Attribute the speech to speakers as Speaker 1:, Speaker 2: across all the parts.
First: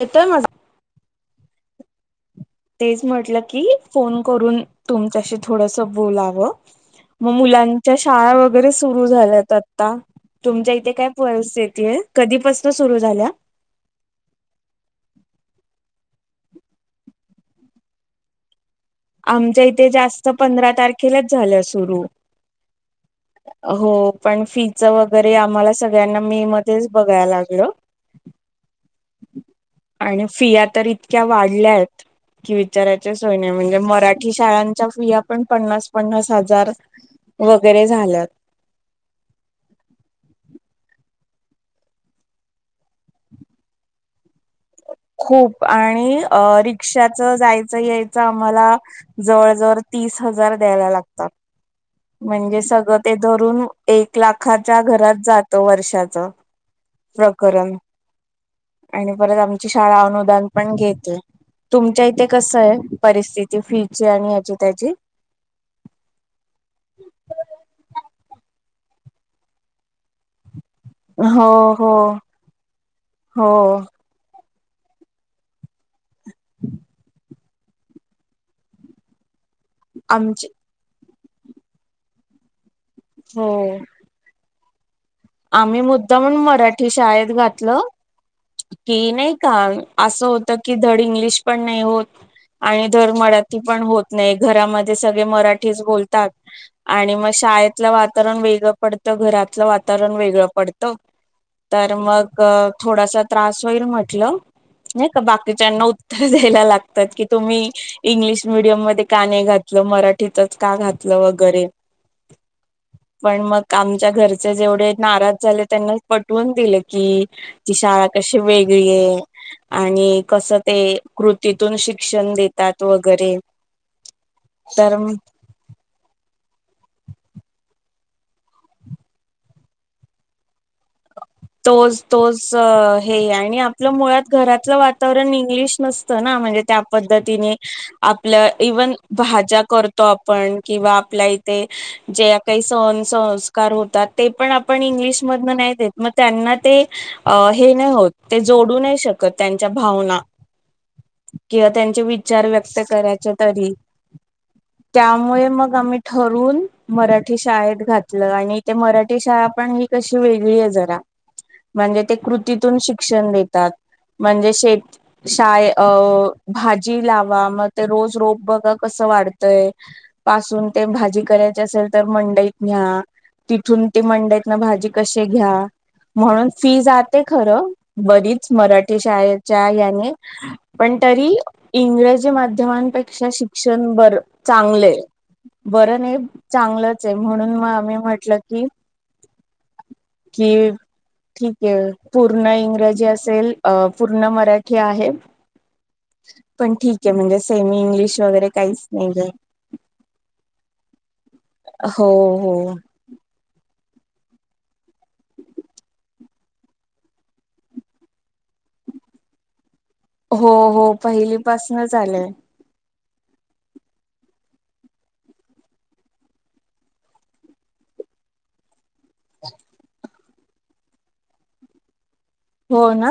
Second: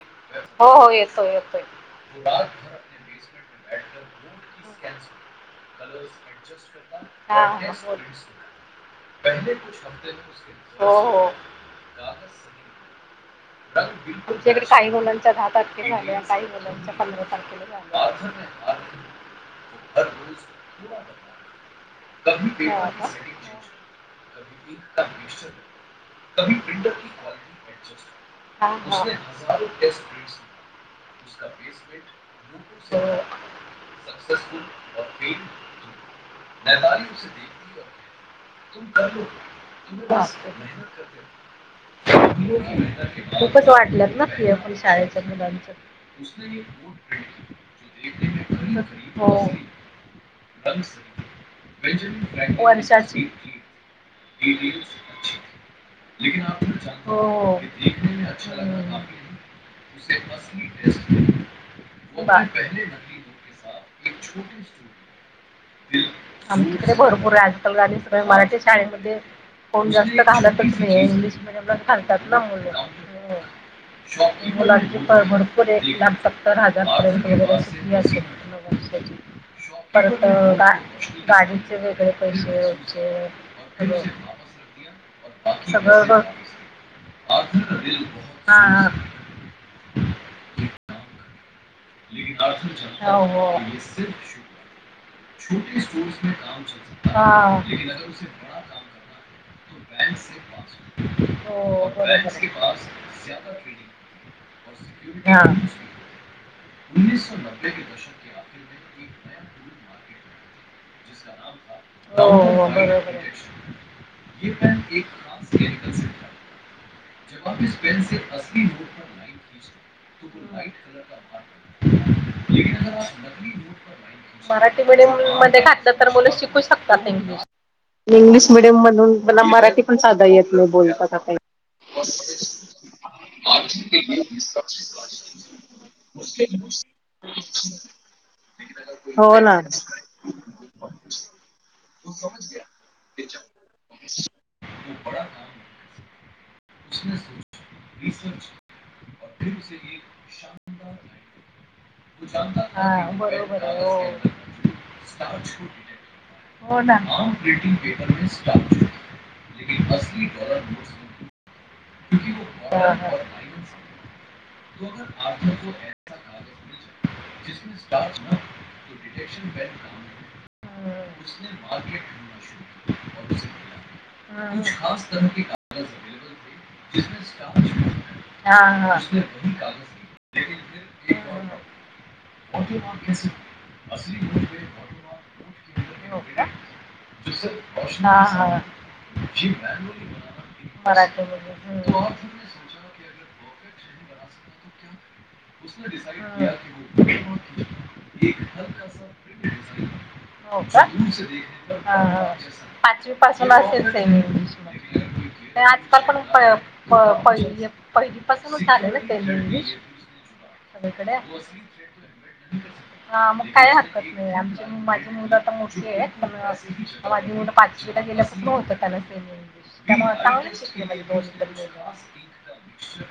Speaker 1: येतोय माझा
Speaker 2: हो, हो येतोय, येतोय.
Speaker 1: तेच म्हटलं की, फोन करून तुमच्याशी थोडस बोलावं. मग
Speaker 2: हा
Speaker 1: मुलांच्या
Speaker 2: बोल.
Speaker 1: शाळा वगैरे सुरू झाल्यात आता, तुमच्या इथे
Speaker 2: हो
Speaker 1: काय
Speaker 2: हो
Speaker 1: पसेल. ते कधीपासून सुरू झाल्या?
Speaker 2: [unintelligible] तुमच्याकडे काही मुलांच्या दहा तारखेला झाल्या आणि काही मुलांच्या पंधरा तारखेला झाल्या.
Speaker 1: आमच्या इथे जास्त पंधरा तारखेलाच झाल्या सुरू.
Speaker 2: हा का.
Speaker 1: हो पण फीच वगैरे आम्हाला सगळ्यांना मी मत तेच बघाय लागल.
Speaker 2: हा, हा.
Speaker 1: आणि फिया तर इतक्या वाढल्यात, कि विचारायच्या सोय नाही. म्हणजे मराठी शाळांच्या फिया पण पन्नास- पन्नास हजार वगैरे झाल्यात.
Speaker 2: [unintelligible] खूपच वाढल्यात ना फिया.
Speaker 1: खूप आणि अ रिक्षाच जायचं-यायचं आम्हाला,
Speaker 2: हो
Speaker 1: जवळ- जवळ तीस हजार द्यायला लागतात. म्हणजे सगळं ते
Speaker 2: वर्षाची
Speaker 1: धरून, एक लाखाच्या घरात जात वर्षाच
Speaker 2: हो हो.
Speaker 1: प्रकरण.
Speaker 2: [unintelligible]
Speaker 1: आणि परत आमची शाळा अनुदान पण घेतय. तुमच्या इथे कसं हाय, परिस्थिती फीची आणि याची -त्याची?
Speaker 2: आमच्याकडे भरपूर हाय, आजकाल आणि सगळ्या मराठी शाळेमध्ये कोण जास्त घालत. इंग्लिश
Speaker 1: हो
Speaker 2: मिडीयम
Speaker 1: हो
Speaker 2: घालतात ना मुल.
Speaker 1: हो
Speaker 2: मुलांची पळ भरपूर हे, एक लाख सत्तर हजार पर्यंत वगैरेे याचे. परत
Speaker 1: आमची
Speaker 2: गाडीचे वेगळे पैशे.
Speaker 1: होय.
Speaker 2: [unintelligible]
Speaker 1: आम्ही
Speaker 2: सगळं बघ
Speaker 1: मुद्दामण मराठी शाळेत घातलं,
Speaker 2: हा हा
Speaker 1: की नाही का असं होतं की धड इंग्लिश पण नाही होत, आणि धंड
Speaker 2: हो हो
Speaker 1: मराठी पण होत नाही घरामध्ये सगळे मराठीच बोलतात, आणि मग
Speaker 2: हा
Speaker 1: शाळेतलं वातावरण वेगळं पडतं घरातलं वातावरण वेगळं पडतं,
Speaker 2: हो
Speaker 1: तर
Speaker 2: बरोबर
Speaker 1: मग
Speaker 2: आहे.
Speaker 1: थोडासा त्रास होईल म्हटलं नाही का
Speaker 2: हा
Speaker 1: बाकीच्यानी उत्तर द्यायला लागतं की तुम्ही इंग्लिश मिडीयम मध्ये का नाही घातल मराठी का घातलं वगैरे
Speaker 2: हो हो बरोबर
Speaker 1: पण
Speaker 2: आहे.
Speaker 1: मग आमचे घरचे जेव्हा थोडे नाराज झाले त्यांना पटवून हे दिले, कि ती शाळा कशी वेगळी आहे आणि कसं ते कृतीतून शिक्षण देतात वगैरे
Speaker 2: मराठी
Speaker 1: तर
Speaker 2: मीडियम मध्ये घातलं तर मुलं शिकू शकतात इंग्लिश, इंग्लिश मिडियम मधून मला मराठी पण साधा येत नाही बोलताना काही,
Speaker 1: तोच तोच हे आणि आपलं मुळात घरातलं वातावरण इंग्लिश नसत हे ना म्हणजे त्या पद्धतीने आपल इवन
Speaker 2: हो ना.
Speaker 1: भाज्या कर तो आपण किंवा आपल्या इथे जे काही सोसोनं संस्कार होतात ते पण आपण इंग्लिश मधन नाही देत, मग त्यांना ते हे नाही होत ते जोडू नाही शकत त्यांच्या भावना, किंवा त्यांचे विचार व्यक्त
Speaker 2: हा
Speaker 1: करायचे
Speaker 2: बरोबर
Speaker 1: तरी,
Speaker 2: आहे हो.
Speaker 1: त्यामुळे मग आम्ही ठरवून
Speaker 2: हो ना. हा
Speaker 1: मराठी शाळेत घातलं आणि ते मराठी शाळा पण ही कशी वेगळी आहे जरा म्हणजे ते कृतीतून
Speaker 2: हा.
Speaker 1: शिक्षण देतात, म्हणजे शेत शाळं अ भाजी लावा मग ते रोज रोप बघ, कस वाढतंय पासून ते भाजी करायची असेल तर मंडईत न्यायचं, तिथून ते मंडईतंन
Speaker 2: हम्म.
Speaker 1: भाजी कसे
Speaker 2: हम्म.
Speaker 1: घ्या, म्हणून फी जाते खरं बरीच
Speaker 2: हाँ
Speaker 1: मराठी शाळेच्या याने, पण तरी इंग्रजी माध्यमांपेक्षा शिक्षण बर चांगलं आहं. बरं नाही
Speaker 2: हाँ।
Speaker 1: चांगलंच आहे म्हणून म आम्ही म्हटलं की
Speaker 2: [unintelligible]
Speaker 1: की
Speaker 2: मराठी.
Speaker 1: ठीक आहे पूर्ण इंग्रजी असेल पूर्ण मराठी आहे.
Speaker 2: [unintelligible]
Speaker 1: पण ठीक आहे म्हणजे सेमी इंग्लिश वगैरे काहीच नाही आहे.
Speaker 2: हो का
Speaker 1: हो हो
Speaker 2: पाचवी पासून असेल तेच इंग्लिश म आजकाल पण पंप पहि पहिली पासूनच आले ना ते इंग्लिश,
Speaker 1: हो हो
Speaker 2: सगळीकडे
Speaker 1: पहिलीपासनचं आलंय.
Speaker 2: हा मग काय हरकत नाही आमची माझी मुूल आता मोठी आहे पण माझी मुल पाचवी गेल्या गेल्या सारखं होतं त्याना,
Speaker 1: हो ना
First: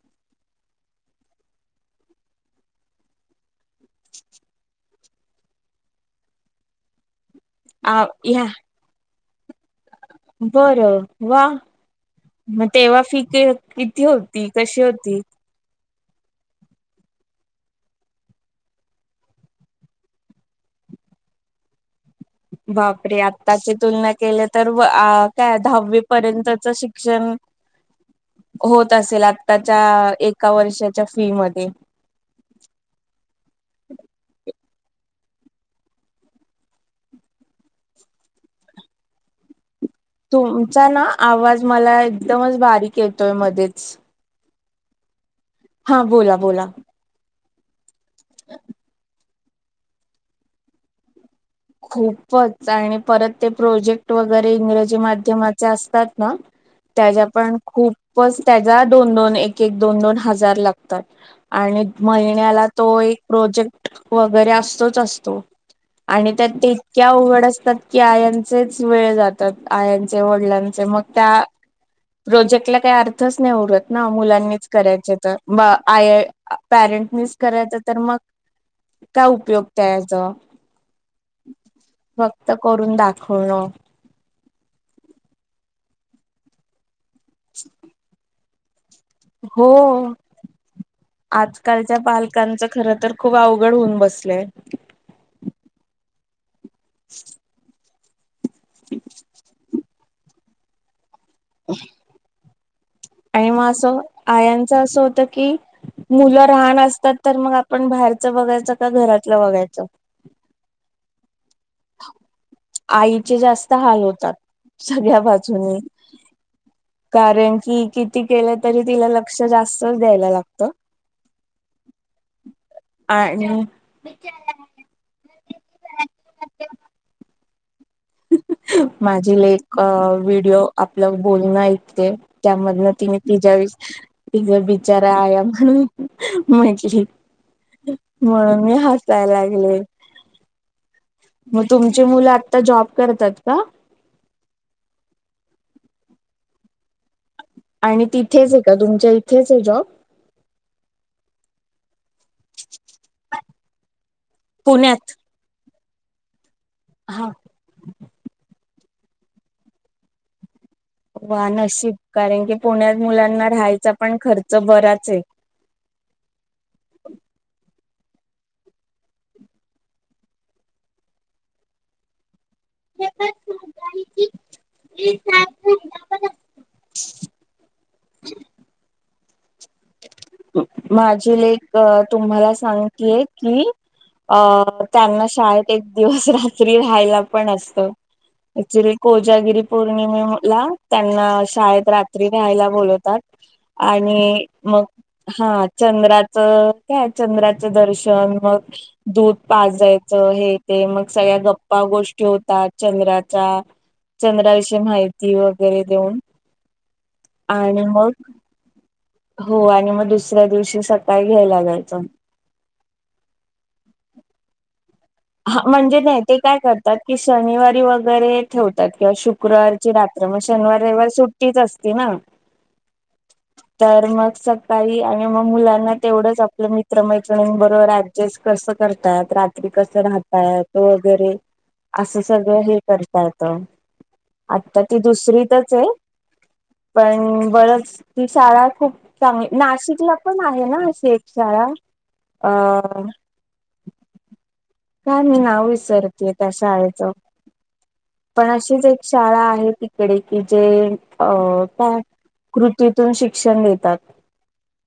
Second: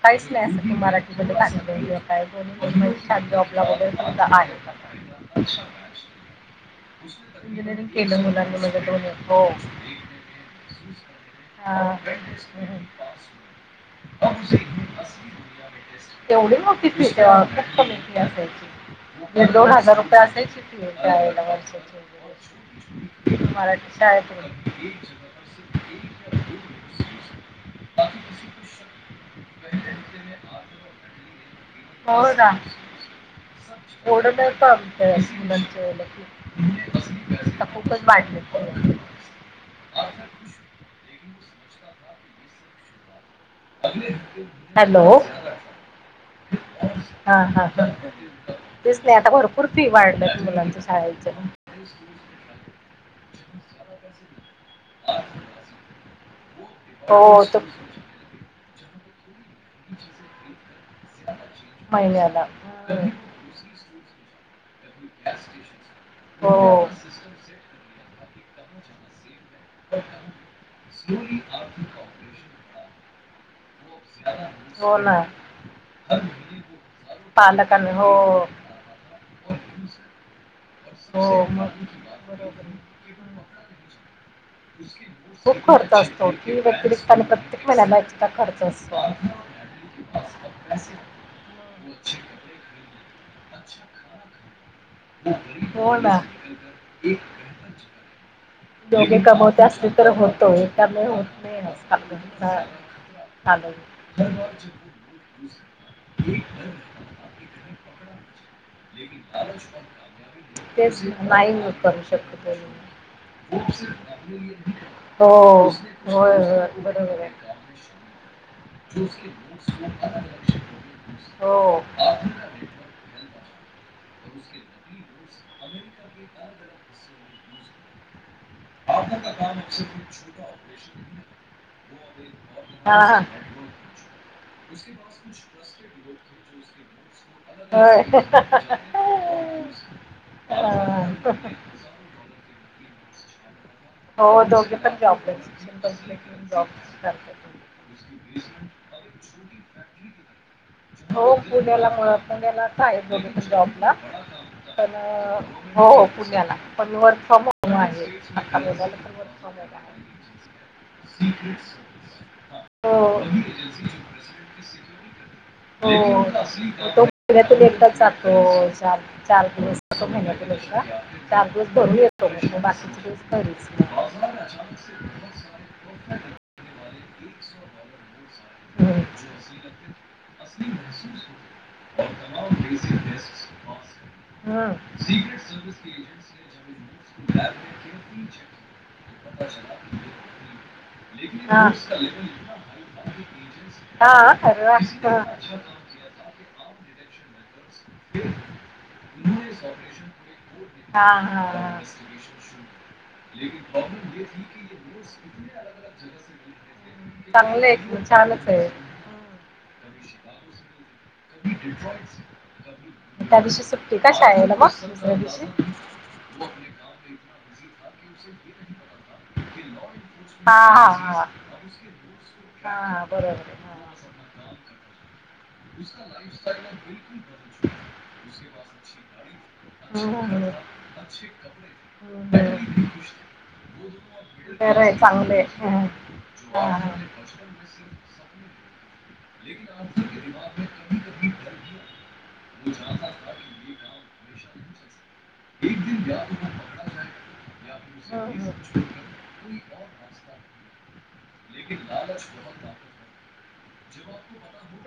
Speaker 2: [unintelligible] काहीच नाही असं मराठी शब्द काय दो शब्द आपलाल सुधा आहेत का. [unintelligible] इंजरींग
Speaker 1: आ
Speaker 2: केलं
Speaker 1: ह्या
Speaker 2: मुलाने माझ्या दोन्ही हो.
Speaker 1: बरं वा
Speaker 2: हा.
Speaker 1: मग तेव्हा फी किती होती कशी होती?
Speaker 2: तेवढी नव्हती फि तेव्हा खूप कमी असायची. एक दोन हजार रुपये असायची त्यावेळेला वर्षाची,
Speaker 1: बापरे
Speaker 2: वगैरे.
Speaker 1: आत्ताची
Speaker 2: मराठी
Speaker 1: तुलना केली तर
Speaker 2: शाळेतून.
Speaker 1: अ त्या दहावी पर्यंतच शिक्षण होत असेल आताच्या एका वर्षाच्या फी मध्ये?
Speaker 2: हो ना थोडं तर चालतंय मुलांच्या वेळेला कुठेच [unintelligible]
Speaker 1: तुमचा ना आवाज मला एकदमच बारीक येतोय मध्येच.
Speaker 2: हॅलो.
Speaker 1: हा बोला बोला.
Speaker 2: हा हा ह तेच की आता भरपूर फी वाढल्यात मुलांच्या शाळेच्या.
Speaker 1: खूपच आणि परत ते प्रोजेक्ट वगैरे इंग्रजी माध्यमाचे असतात ना? त्याच्या
Speaker 2: हो
Speaker 1: पण
Speaker 2: तो
Speaker 1: खूपच त्याचा दोन दोन एक एक दोन दोन हजार लागतात. आणि महिन्याला तो एक प्रोजेक्ट वगैरे असतोच असतो. आणि त्यात ते
Speaker 2: हो.
Speaker 1: इतक्या उघड असतात की आयाचेच वेळ जात आयाचे वडिलांचे मग त्या प्रोजेक्टला काही अर्थच नाही उरत. ना मुलांनीच
Speaker 2: हो
Speaker 1: करायचे
Speaker 2: ना.
Speaker 1: तर आय पॅरेंटनीच करायचं
Speaker 2: पालकांनी
Speaker 1: तर
Speaker 2: हो
Speaker 1: मग. काय उपयोगत त्याचा?
Speaker 2: हो मग
Speaker 1: फक्त
Speaker 2: बरोबर
Speaker 1: करून दाखवणं.
Speaker 2: खूप खर्च असतो फी व्यतिरिक्त प्रत्येक महिन्याला एक्स्ट्रा खर्च असतो.
Speaker 1: हो आजकालच्या पालकांचं खर तर. खूप अवघड होऊन बसलय.
Speaker 2: हो ना. दोघे कमवते असले तर होतं एकट्याने होत नाही आजकाल.
Speaker 1: आणि मग
Speaker 2: चालवणे.
Speaker 1: असं आयांचं असं होत की मुलं लहान असतात तर आपण बाहेरच बघायचं का घरातलं बघायचं
Speaker 2: तेच नाही मी करू शकत.
Speaker 1: आईचे जास्त हाल होतात सगळ्या
Speaker 2: हो
Speaker 1: बाजूनी कारण की किती केलं तरी
Speaker 2: किया
Speaker 1: तिला लक्ष जास्तच द्यायला लागत.
Speaker 2: हो.
Speaker 1: आणि.
Speaker 2: रस नदी ओर अमेरिका [unintelligible]
Speaker 1: [inaudible] माझी लेक आ व्हिडिओ आपलं बोलणं ऐकतेय त्या मधले
Speaker 2: हा
Speaker 1: तिने
Speaker 2: हा.
Speaker 1: तिच्या तिचा बिचारा आया म्हणून म्हटली. म्हणून मी हसाय लागले.
Speaker 2: हा हा.
Speaker 1: मग तुमची मुलं आत्ता जॉब करतात का?
Speaker 2: हो दोघे पण जॉब करतात.
Speaker 1: आणि तिथेच आहे का, तुमच्या इथेच आहे जॉब?
Speaker 2: हो पुण्याला मुळात आहेत दोघेपण जॉबला पण,
Speaker 1: पुण्यात
Speaker 2: हो पुण्याला पण वर्क
Speaker 1: हा
Speaker 2: फ्रॉम होम आहे. आता मुलाला पण वर्क फ्रॉम होम आहे.
Speaker 1: वा नशीब कारण की, पुण्यात
Speaker 2: आहे
Speaker 1: मुलांना
Speaker 2: हो
Speaker 1: राहायचा पण खर्च बराच आहे.
Speaker 2: हो तो पुण्यातून एकटाच जातो चार दिवस महिन्यातून एकदा चार दिवस भरून येतो म्हणतो बाकी [unintelligible]
Speaker 1: [inaudible]
Speaker 2: हम्म.
Speaker 1: माझी लेक तुम्हाला सांगतेय कि, अ
Speaker 2: हम्म.
Speaker 1: त्यांना शाळेत एक दिवस रात्री राहायला पण असत. ऍक्च्युली कोजागिरी पौर्णिमेला त्यांना
Speaker 2: हा.
Speaker 1: शाळेत रात्री राहायला बोलवतात.
Speaker 2: हा,
Speaker 1: आणि
Speaker 2: अरे वा.
Speaker 1: मग हा चंद्राचं काय चंद्राचं दर्शन मग दूध पाजयचं हे ते मग सगळ्या
Speaker 2: हाँ,
Speaker 1: गप्पा गोष्टी होतात चंद्रात वगैरे देऊन
Speaker 2: [unintelligible] चांगलंय
Speaker 1: आणि
Speaker 2: की
Speaker 1: मग
Speaker 2: छानच आहे.
Speaker 1: हो आणि मग दुसऱ्या दिवशी सकाळी घ्यायला जायचं.
Speaker 2: त्या दिवशी सुट्टी का शाळेला मग?
Speaker 1: हा म्हणजे ते काय करतात की शनिवारी वगैरे ठेवतात किंवा शुक्रवारची रात्र मग शनिवार रविवार सुट्टीच असती ना
Speaker 2: हा बरोबर
Speaker 1: तर मग सकाळी मग मुलाना तेवढंच आपले मित्रमैत्रणीं बरोबर ऍडजस्ट कस करतात रात्री कसं राहता येत वगैरे असं सगळं हे करता येत आता ती दुसरीतच आहे.
Speaker 2: हा हं
Speaker 1: बरच ती शाळा खूप चांगली नाशिकला पण आहे ना अशी एक शाळा अ थांब मी नाव विसरतेय त्या शाळेचं
Speaker 2: हम
Speaker 1: पण अशीच एक शाळा आहे तिकडे की जे अ काय कृतीतून शिक्षण देतात.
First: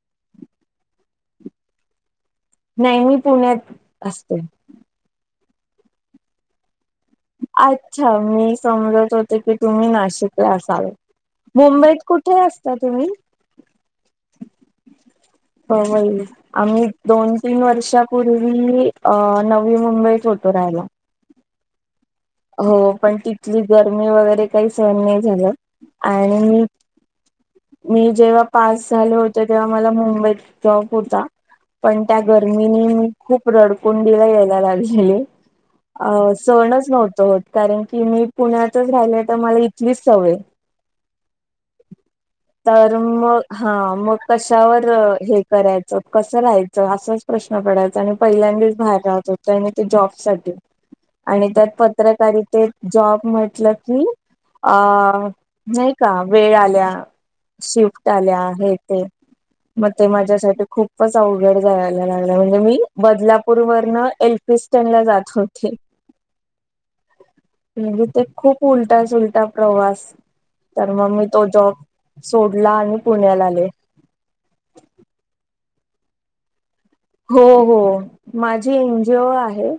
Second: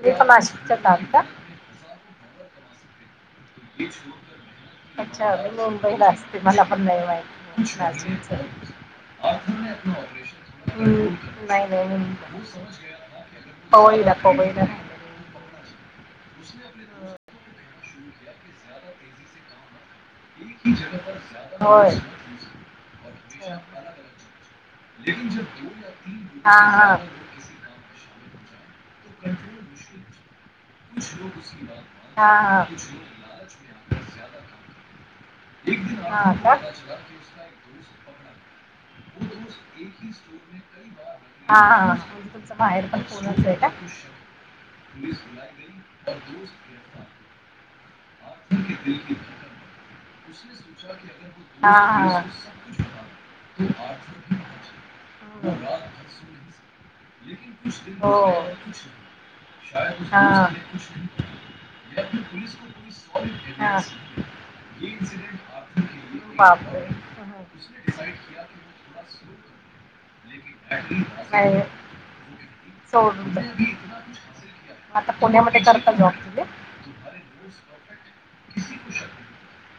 Speaker 2: द्वीपमासिकच्या तारखा.
Speaker 1: नाही मी पुण्यात असते.
Speaker 2: अच्छा मी मुंबईला असते मला पण नाही माहिती.
Speaker 1: अच्छा
Speaker 2: नाशिकच.
Speaker 1: मी समजत होते की तुम्ही नाशिकला असाल.
Speaker 2: हम्म नाही नाही
Speaker 1: मुंबईत
Speaker 2: मी
Speaker 1: कुठे असता तुम्ही?
Speaker 2: पवईला पवई ला राहते.
Speaker 1: पवई आम्ही दोन तीन वर्षापूर्वी अ नवी मुंबई
Speaker 2: होय
Speaker 1: हो पण तिथली गर्मी वगैरे काही सहन नाही झालं
Speaker 2: हा
Speaker 1: आणि
Speaker 2: हा.
Speaker 1: मी जेव्हा पास झाले होते तेव्हा मला मुंबईत जॉब होता पण त्या
Speaker 2: हा हा.
Speaker 1: गर्मीनी खूप रडकुंडीला यायला लागलेले अ
Speaker 2: हा का?
Speaker 1: सहनच नव्हत होत कारण की मी पुण्यातच राहिले तर मला इथलीच सवय.
Speaker 2: हा हा म्हणजे तुमचं माहेर
Speaker 1: तर
Speaker 2: पण
Speaker 1: मग
Speaker 2: पुणच आहे का?
Speaker 1: हा मग कशावर हे करायचं. तर कसं राहायचं असाच प्रश्न पडायचा आणि पहिल्यांदाच बाहेर राहत होत आणि ते जॉब आणि त्यात
Speaker 2: हा हा.
Speaker 1: पत्रकारित जॉब म्हटलं की अ नाही का वेळ आल्या. शिफ्ट आल्या हे
Speaker 2: हो.
Speaker 1: ते. मग ते
Speaker 2: हाँ।
Speaker 1: माझ्यासाठी खूपच अवघड जायला लागले म्हणजे मी बदलापूर
Speaker 2: हाँ।
Speaker 1: वरन एलफी त्यांनन जात होती.
Speaker 2: बापरे!
Speaker 1: म्हणजे ते खूप उलटा सुलटा प्रवास तर मग मी तो
Speaker 2: [unintelligible]
Speaker 1: जॉब सोडला आणि
Speaker 2: सोड
Speaker 1: पुण्याला आले
Speaker 2: आता पुण्यामध्ये करता जॉब तुम्ही?
Speaker 1: हो हो. माझी एनजीओ आहे.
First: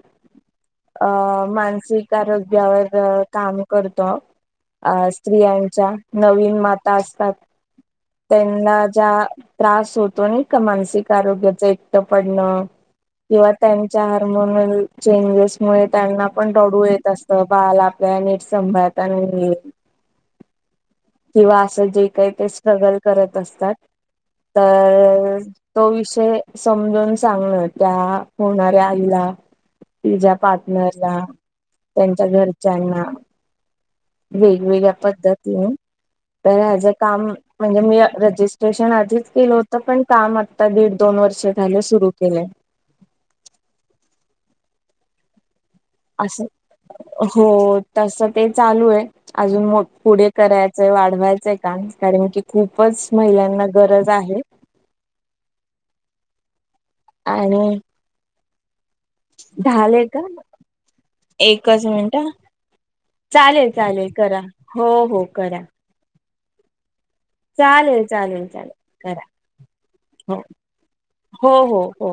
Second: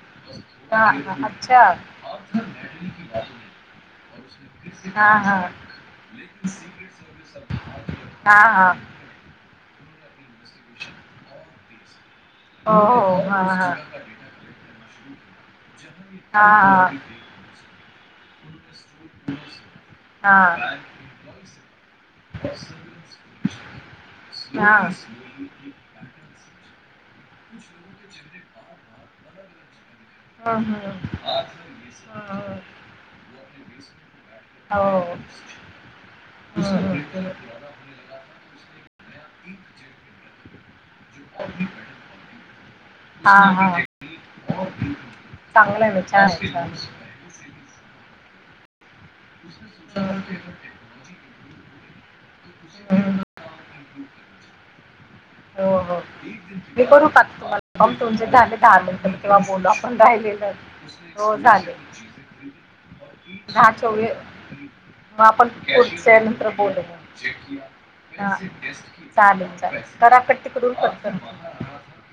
Speaker 2: हा
Speaker 1: अ
Speaker 2: हा, अच्छा
Speaker 1: मानसिक आरोग्यावर काम करतो. अ स्त्रियांच्या
Speaker 2: से
Speaker 1: नवीन माता असतात. त्यांना ज्या त्रास होतो नाही का मानसिक आरोग्याचा एक.
Speaker 2: की।
Speaker 1: [unintelligible] किंवा त्यांच्या हार्मोनल चेंजेस मुळे त्यांना पण रडू येत असल. बाळाला आपल्याला नीट संभाळता नाही येत.
Speaker 2: हा.
Speaker 1: किंवा असं जे काही ते स्ट्रगल करत असतात तर. तो विषय समजून सांगण त्या होणाऱ्या आईला. तिझा
Speaker 2: दिखाई
Speaker 1: पार्टनरला
Speaker 2: हं,
Speaker 1: त्यांच्या
Speaker 2: हं, हं.
Speaker 1: घरच्यांना. वेगवेगळ्या पद्धतीने तर
Speaker 2: हा
Speaker 1: हच काम. म्हणजे मी रजिस्ट्रेशन आधीच केलं होतं. पण काम आता दीड. दोन वर्ष झालं सुरु केले.
Speaker 2: हा हा चांगलं ना छान
Speaker 1: असं
Speaker 2: छान.
Speaker 1: हो तस ते चालू आहे. अजून पुढे करायचंय वाढवायचंय काम कारण की खूपच
Speaker 2: हम्म.
Speaker 1: महिलांना. गरज आहे.
Speaker 2: हो हो मी करू का
Speaker 1: आणि
Speaker 2: तुम्हाला म तुमचे झाले दहा मिनिटं? तेव्हा बोलू आपण
Speaker 1: झाले का
Speaker 2: राहिलेलं. हो झाले.
Speaker 1: एकच मिनिट हा चालेल चालेल करा. हो
Speaker 2: [unintelligible] म
Speaker 1: हो
Speaker 2: आपण. [inaudible]
Speaker 1: करा चालेल चालेल चालेल करा
Speaker 2: चालेल चालेल. करा
Speaker 1: हो
Speaker 2: तिकडून कट कर.
Speaker 1: हो हो हो.